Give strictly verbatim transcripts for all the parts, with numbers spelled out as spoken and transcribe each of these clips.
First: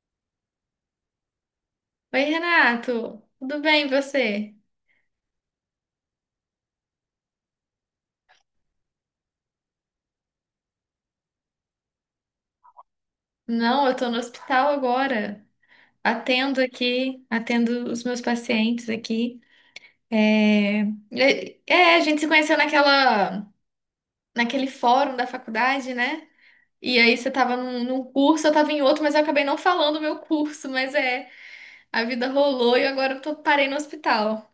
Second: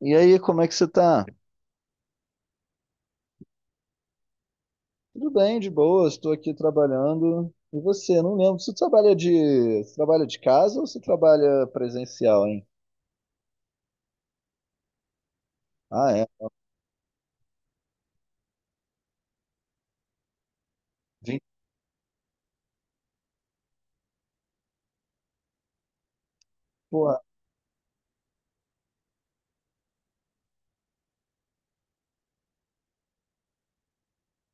E aí, como é que você tá? Oi, Renato, tudo bem e você? Tudo bem, de boa, estou aqui trabalhando. E você? Não lembro. Você trabalha de, você trabalha de casa ou você trabalha presencial, hein? Não, eu tô no hospital agora, Ah, é. atendo aqui, atendo os meus pacientes aqui. É, vinte, é, é, a gente se conheceu naquela, naquele fórum da faculdade, né? E aí porra. você tava num, num curso, eu tava em outro, mas eu acabei não falando o meu curso, mas é, a vida rolou e agora eu tô, parei no hospital.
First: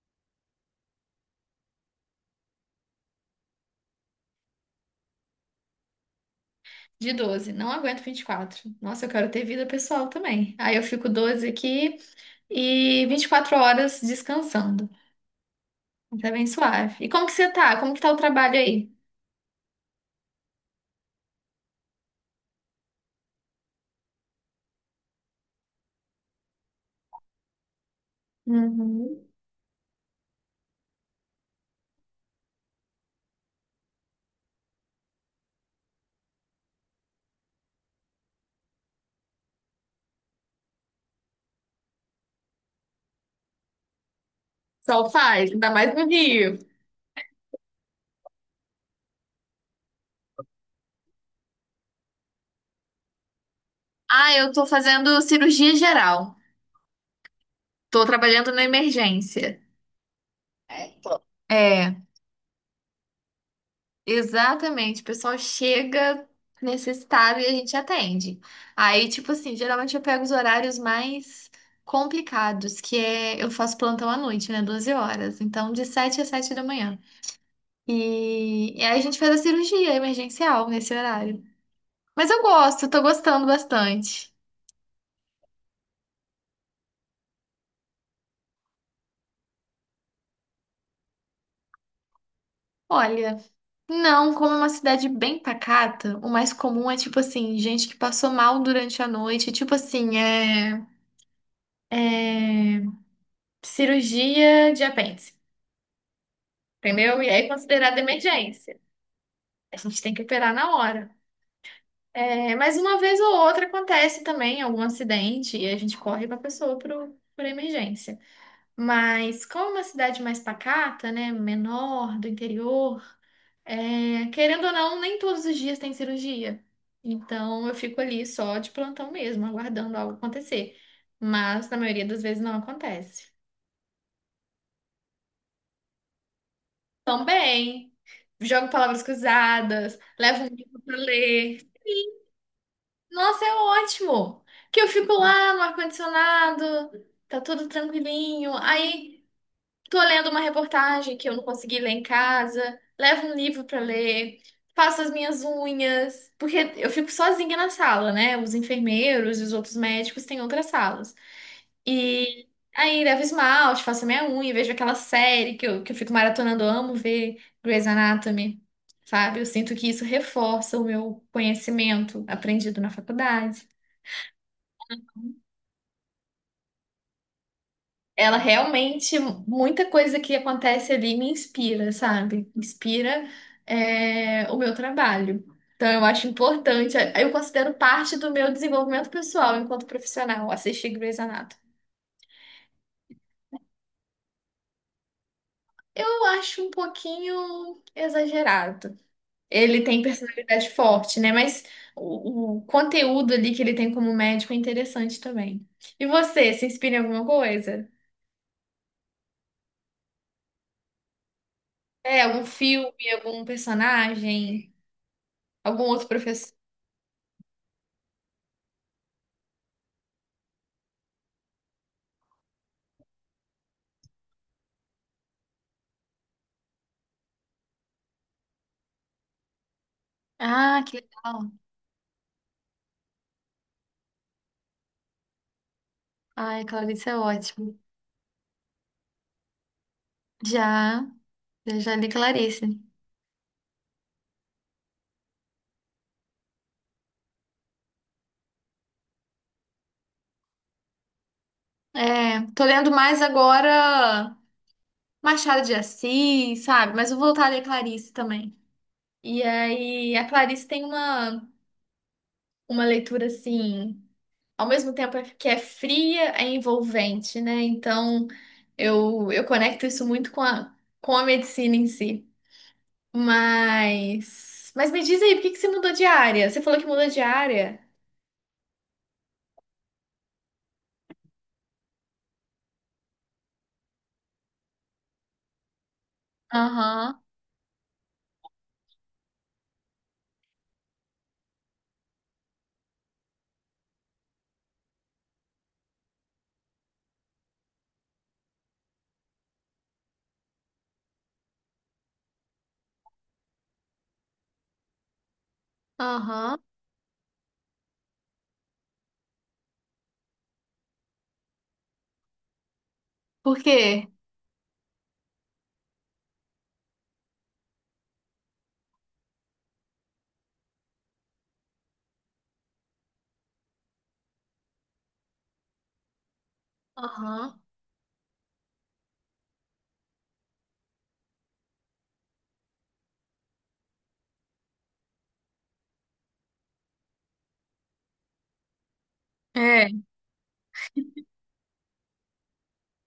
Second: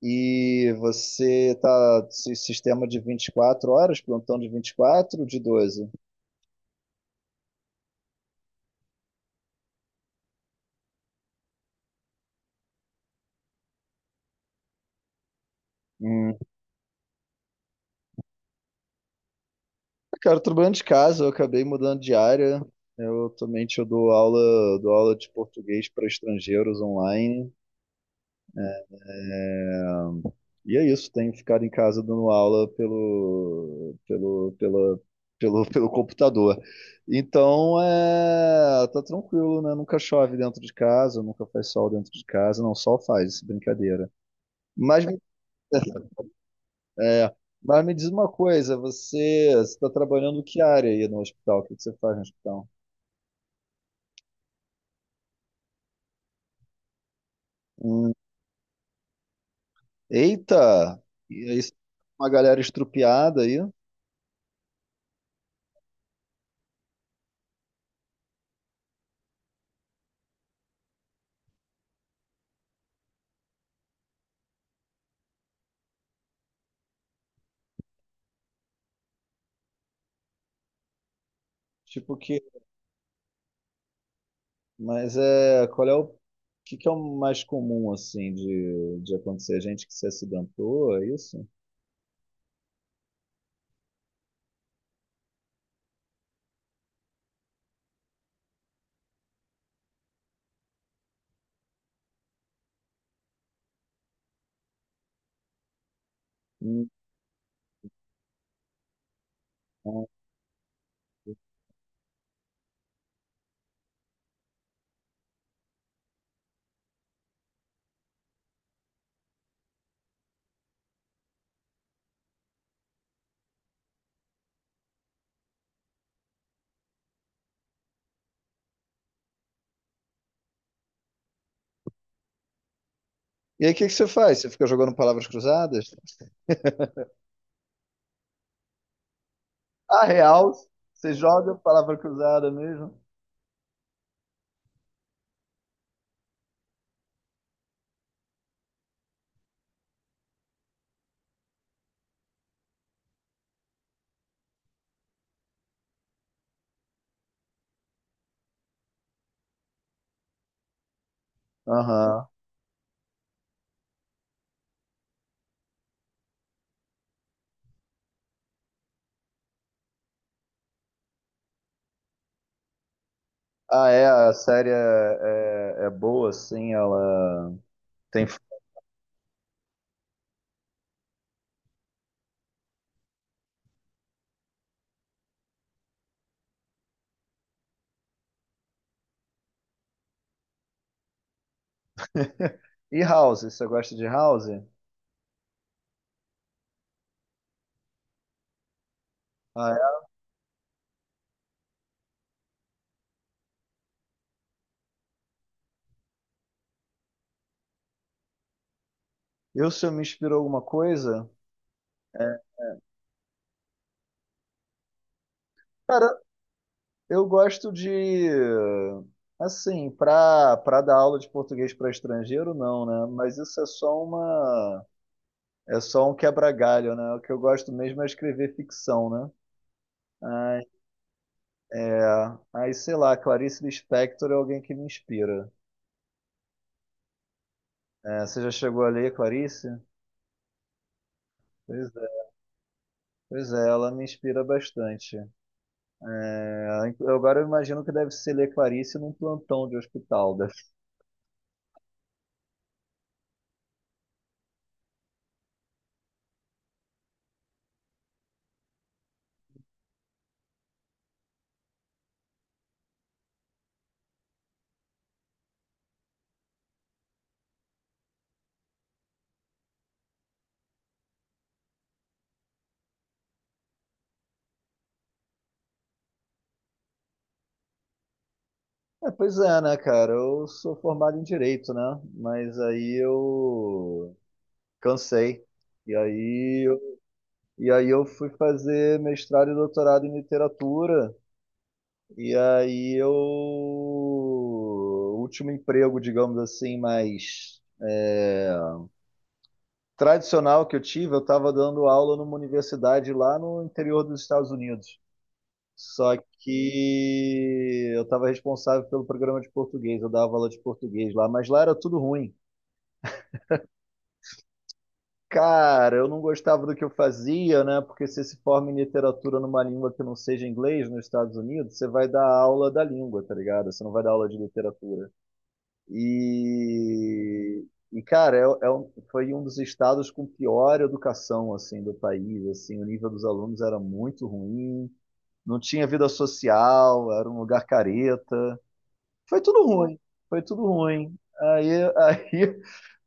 E você tá esse sistema de vinte e quatro horas, plantão de vinte e quatro, de doze? De doze, não aguento vinte e quatro. Nossa, eu quero ter vida pessoal também. Aí eu fico doze aqui e vinte e quatro horas descansando. Tá Hum. bem suave. E como que você tá? Como que tá o trabalho aí? Cara, eu trabalhando de casa, eu acabei mudando de área. Eu também eu dou aula, dou aula de português para estrangeiros online. Uhum. E é isso, tenho ficado em casa dando aula pelo, pelo, pela, pelo, pelo computador. Então, é, tá tranquilo, né? Nunca chove dentro de casa, nunca faz sol dentro de casa, não, sol faz, brincadeira. Mas, Sol me- faz, ainda mais no Rio. é, mas me diz uma coisa, você está trabalhando que área aí no hospital? O que que você faz no hospital? Ah, eu tô fazendo cirurgia geral. Tô Hum, trabalhando na emergência. É, eita! então. E aí, É, uma galera estrupiada aí, exatamente. O pessoal chega necessitado e a gente atende. Aí, tipo assim, geralmente eu pego os horários mais complicados, que é eu faço plantão à noite, né? Doze horas. Então, de sete às sete da manhã. E, e aí a gente faz a cirurgia emergencial nesse horário. tipo Mas eu que gosto, tô gostando bastante. Mas é, qual é o, o que que é o mais comum assim de, de acontecer? Gente que se acidentou, é isso? Olha, não, como é uma cidade bem pacata, o mais comum é tipo assim, gente que passou mal durante a noite, tipo assim, é cirurgia de apêndice, Hum, entendeu? E aí é considerada emergência. A gente hum. tem que operar na hora. É, mas uma vez ou outra acontece também algum acidente e a gente corre com a pessoa pro, pra emergência. Mas como é uma cidade mais pacata, né, menor, do interior, é, querendo ou não, nem todos os dias tem cirurgia. Então eu fico ali só de plantão mesmo, aguardando algo acontecer. Mas na maioria das vezes não acontece. E aí o que que você faz? Você fica jogando palavras cruzadas? Também jogo palavras cruzadas, Ah, levo um real? livro para Você joga ler. palavra cruzada mesmo? Nossa, é ótimo! Que eu fico lá no ar-condicionado, tá tudo tranquilinho. Aí tô lendo uma reportagem que eu não consegui ler em casa, levo um livro pra ler, faço as minhas unhas, porque eu fico sozinha na sala, né? Os enfermeiros e os outros médicos têm outras salas. Aham. E aí levo esmalte, faço a minha unha, vejo aquela série que eu, que eu fico maratonando, eu amo ver Grey's Anatomy, sabe? Eu sinto que isso reforça o meu conhecimento aprendido na faculdade. Ah, é, a série é, é, é boa, assim, ela tem... Ela realmente, muita coisa que acontece ali me inspira, sabe? Inspira, é, o meu trabalho. Então, eu acho importante, é, eu considero parte do meu desenvolvimento pessoal enquanto profissional, assistir Grey's Anatomy. E House, você gosta de House? Eu acho um pouquinho exagerado. Ah, Ele tem é? personalidade forte, né? Mas o, o conteúdo ali que ele tem como médico é interessante também. E você, se inspira em alguma coisa? Eu, se eu me inspirou alguma coisa? É, É. algum filme, algum personagem, algum Cara, outro. eu gosto de, assim, para para dar aula de português para estrangeiro, não, né? Mas isso é só uma, é só um quebra-galho, né? O que eu gosto mesmo é escrever ficção, né? Ai, Ah, que legal. é. Aí, sei lá, Clarice Lispector é alguém que me inspira. Ai, Clarice é ótimo. É, você já chegou a ler Clarice? Já, eu Pois já li é, Clarice. pois é, ela me inspira bastante. É, eu agora eu imagino que deve ser ler Clarice num plantão de hospital, né? É, tô lendo mais agora Machado de Assis, sabe? Mas eu vou voltar a ler Clarice também. E aí, a Clarice tem uma, uma leitura assim, ao mesmo tempo que é fria, é envolvente, né? Então, eu, eu conecto isso muito com a, com a medicina em si. Mas, mas me diz aí, por que que você mudou de área? Você falou que mudou de área? É, pois é, né, cara? Eu sou formado em direito, né? Mas aí eu cansei. E aí eu, Aham, e aí eu fui fazer mestrado e doutorado em literatura. E aí eu. O último emprego, digamos assim, mais é, tradicional que eu tive, eu estava dando aula numa universidade lá no interior dos Estados Unidos. Só aham. que eu estava responsável pelo programa de português, eu dava aula de português lá, mas lá era tudo ruim. Por quê? Cara, eu não gostava do que eu fazia, né? Porque se se forma em literatura numa língua que não seja inglês nos Estados Unidos, você vai dar aula da língua, tá ligado? Você não vai dar aula de literatura. Aham. E, e cara, é, é um- foi um dos estados com pior educação, assim, do país, assim, o nível dos alunos era muito ruim, não tinha vida social, era um lugar careta. Foi tudo É, ruim, foi tudo ruim. Aí, aí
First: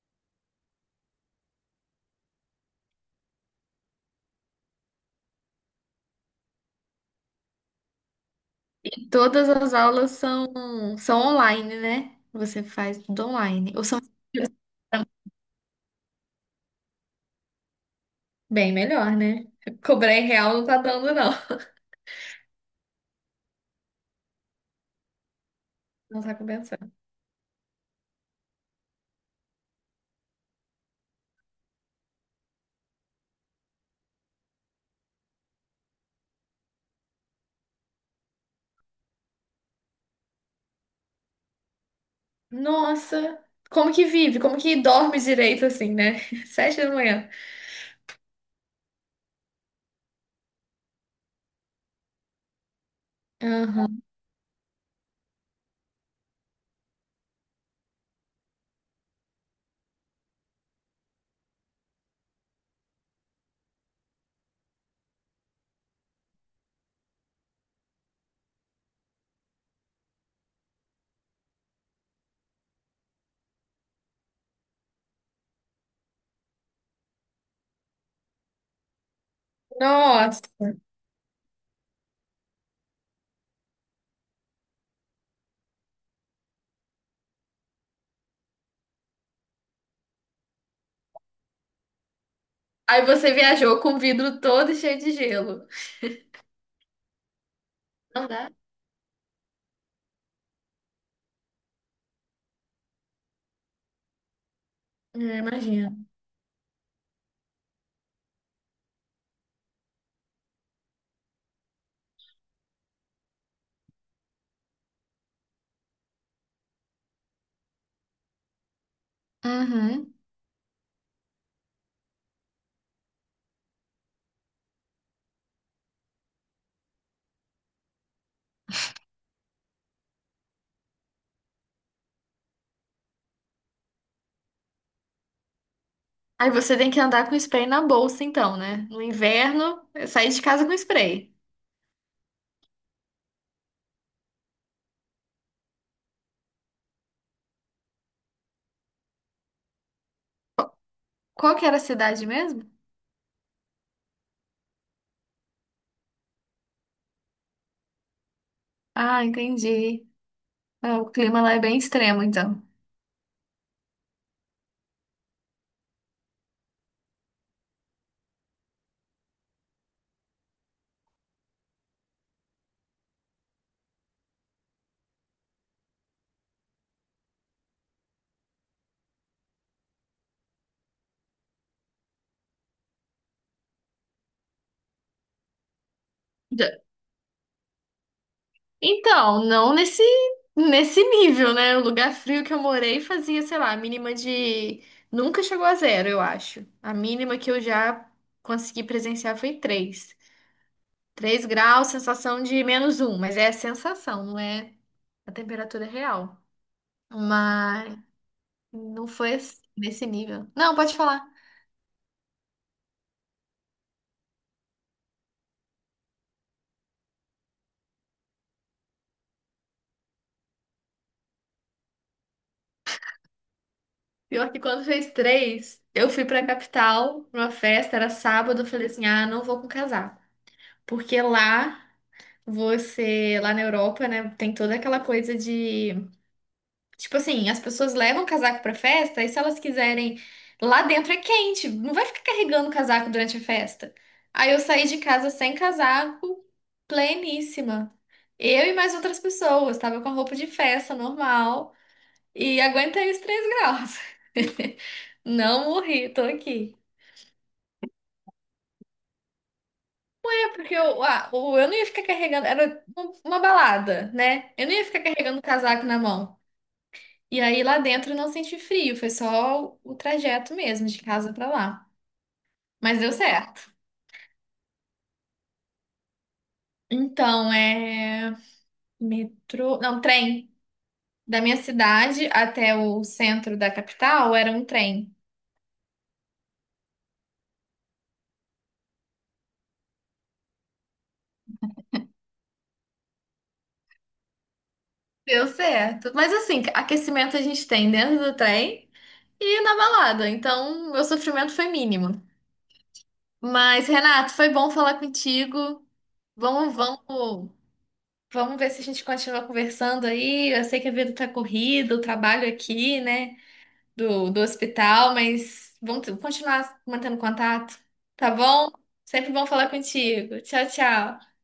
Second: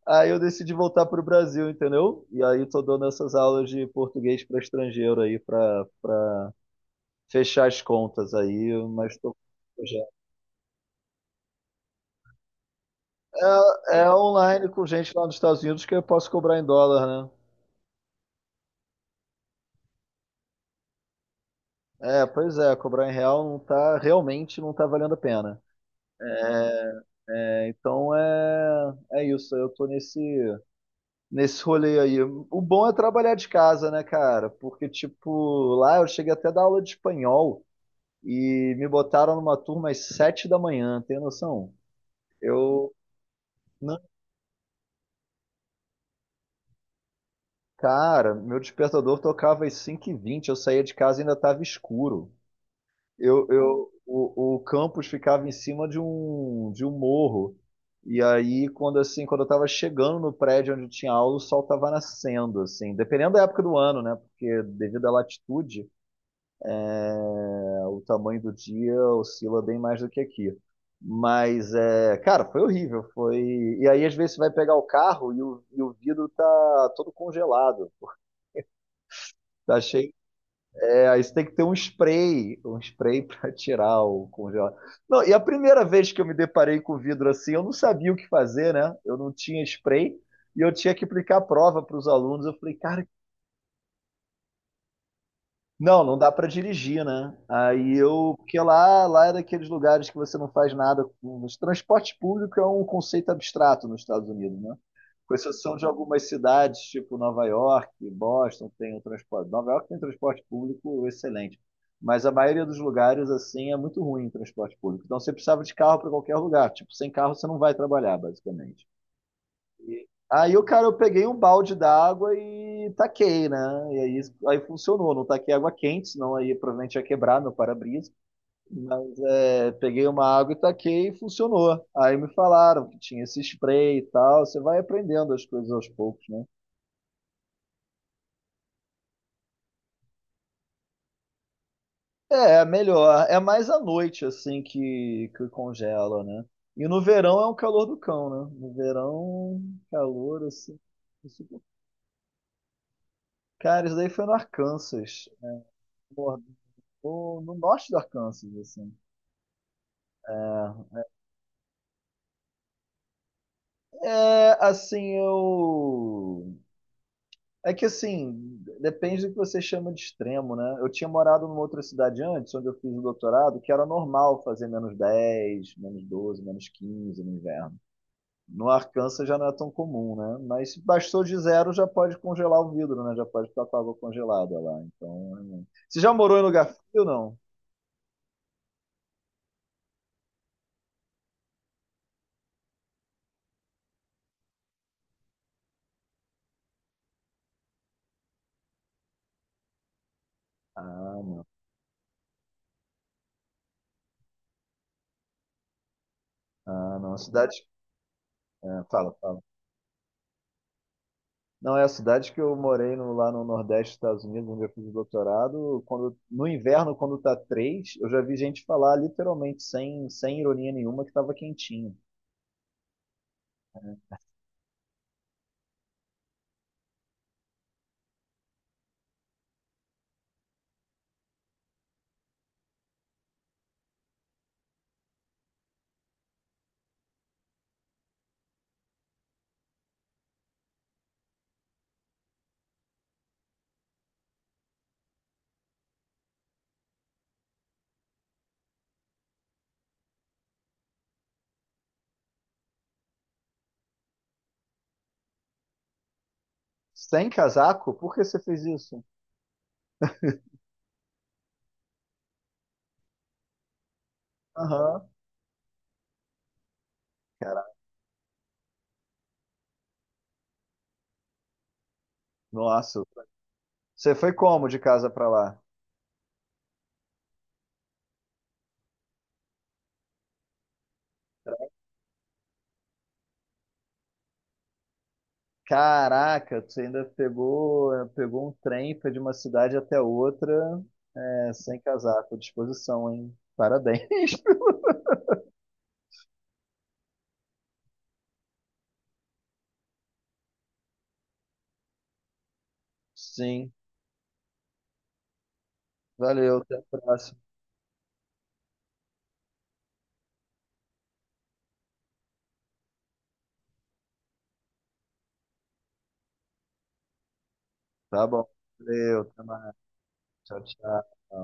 Aí eu decidi voltar para o Brasil, entendeu? E aí tô dando essas aulas de português para estrangeiro aí, para fechar as contas aí, mas tô... todas as aulas são, são online, né? Você faz tudo online. Ou É, são é online com gente lá nos Estados Unidos que eu posso cobrar em dólar, né? bem melhor, né? Cobrar em real não tá dando, não. É, pois é, cobrar em real não tá, realmente não tá valendo a pena. Não tá compensando. É, então é, é isso, eu tô nesse, nesse rolê aí. O bom é trabalhar de casa, né, cara? Porque, tipo, lá eu cheguei até a dar aula de espanhol e me botaram numa turma às sete da manhã, tem noção? Eu, Nossa, como não, que vive? Como que dorme direito assim, né? Sete da manhã. cara, meu despertador tocava às cinco e vinte, eu saía de casa e ainda estava escuro. Eu, eu, Aham. o, o campus ficava em cima de um, de um morro. E aí, quando assim, quando eu estava chegando no prédio onde tinha aula, o sol estava nascendo, assim, dependendo da época do ano, né? Porque devido à latitude, o tamanho do dia oscila bem mais do que aqui. Mas, é, cara, foi horrível. Foi... E aí, às vezes, você vai pegar o carro e o, e o vidro tá todo congelado. Tá cheio. Nossa. É, aí você tem que ter um spray, um spray para tirar o congelado. Não, e a primeira vez que eu me deparei com vidro assim, eu não sabia o que fazer, né? Eu não tinha spray e eu tinha que aplicar a prova para os alunos. Eu falei, Aí cara, você viajou com o vidro todo cheio de gelo. não, não dá pra dirigir, né? Aí Não eu, dá? porque lá, lá, é daqueles lugares que você não faz nada com. Os transporte público é um conceito abstrato nos Estados Unidos, né? Com É, exceção de imagina. algumas cidades, tipo Nova York, Boston, tem o transporte. Nova York tem um transporte público excelente, mas a maioria dos lugares assim é muito ruim o transporte público. Então você precisava de carro para qualquer lugar. Tipo, sem carro você não vai trabalhar, basicamente. Uhum. Aí o cara, eu peguei um balde d'água e taquei, né? E aí, aí funcionou. Não taquei água quente, senão aí provavelmente ia quebrar meu para-brisa. É, peguei uma água e taquei e funcionou. Aí me falaram que tinha esse spray e tal. Você vai aprendendo as coisas aos poucos, né? Aí você tem que andar com spray na bolsa, então, né? No inverno, é sair de casa com spray. É, é melhor. É mais à noite, assim, que, que congela, né? E no verão é um calor do cão, né? No verão, calor, assim, Qual insuportável. que era a cidade mesmo? Cara, isso daí foi no Arkansas, no, no norte do Arkansas, assim. Ah, entendi. Ah, o clima lá é bem extremo, então. É, é, assim, eu. É que assim, depende do que você chama de extremo, né? Eu tinha morado numa outra cidade antes, onde eu fiz o doutorado, que era normal fazer menos dez menos doze menos quinze no inverno. No Arkansas já não é tão comum, né? Mas se bastou de zero, já pode congelar o vidro, né? Já pode ficar com a água congelada lá. Então, é... você já morou em lugar Já- frio ou não? Então, não nesse nesse nível, né? O lugar frio que eu morei fazia, sei lá, a mínima de, nunca chegou a zero, eu acho. A mínima que eu já consegui presenciar foi três, Ah, não. três graus, sensação de menos um, mas é a sensação, não é a temperatura real. Ah, não. A cidade. Mas É, não fala, foi fala. assim, nesse nível. Não, pode falar. Não, é a cidade que eu morei no- lá no Nordeste dos Estados Unidos, onde eu fiz o doutorado. Quando, no inverno, quando tá três, eu já vi gente falar literalmente, sem, sem ironia nenhuma, que tava quentinho. Pior que quando fez três, eu fui pra capital, pra uma festa, era sábado, eu falei assim, ah, não vou com casaco. Porque lá, você, lá na Europa, né, tem toda aquela coisa de, tipo assim, as pessoas levam casaco pra festa, e se elas quiserem, lá dentro é quente, não vai ficar carregando casaco durante a festa. Aí eu saí de casa sem casaco, pleníssima. Eu e mais outras pessoas, tava com a roupa de festa normal. E aguentei os três graus. Não morri, tô aqui. Sem casaco? Por que você fez isso? É porque eu, ah, o- eu não ia ficar carregando, era um- uma balada, né? Eu não ia ficar Aham. carregando o casaco na mão. E aí Cara, lá dentro eu não senti frio, foi só o o trajeto mesmo, de casa pra lá. Mas nossa. deu certo. Você foi como de casa pra lá? Então, é metrô, não, trem. Da minha cidade até o centro da capital era um trem. Caraca, você ainda pegou, eh, pegou um trem foi de uma cidade até outra, é, sem casaco. Disposição, hein? Parabéns. Deu certo. Mas assim, aquecimento a gente tem dentro do trem. E na balada, então meu sofrimento foi mínimo. Sim. Mas, Renato, foi bom falar contigo. Valeu, até Vamos, a próxima. vamos, vamos ver se a gente continua conversando aí. Eu sei que a vida tá corrida, o trabalho aqui, né, do, do hospital, mas vamos t- continuar mantendo contato, Tá tá bom. bom? Valeu, Sempre até bom falar mais. contigo. Tchau, Tchau, tchau. tchau.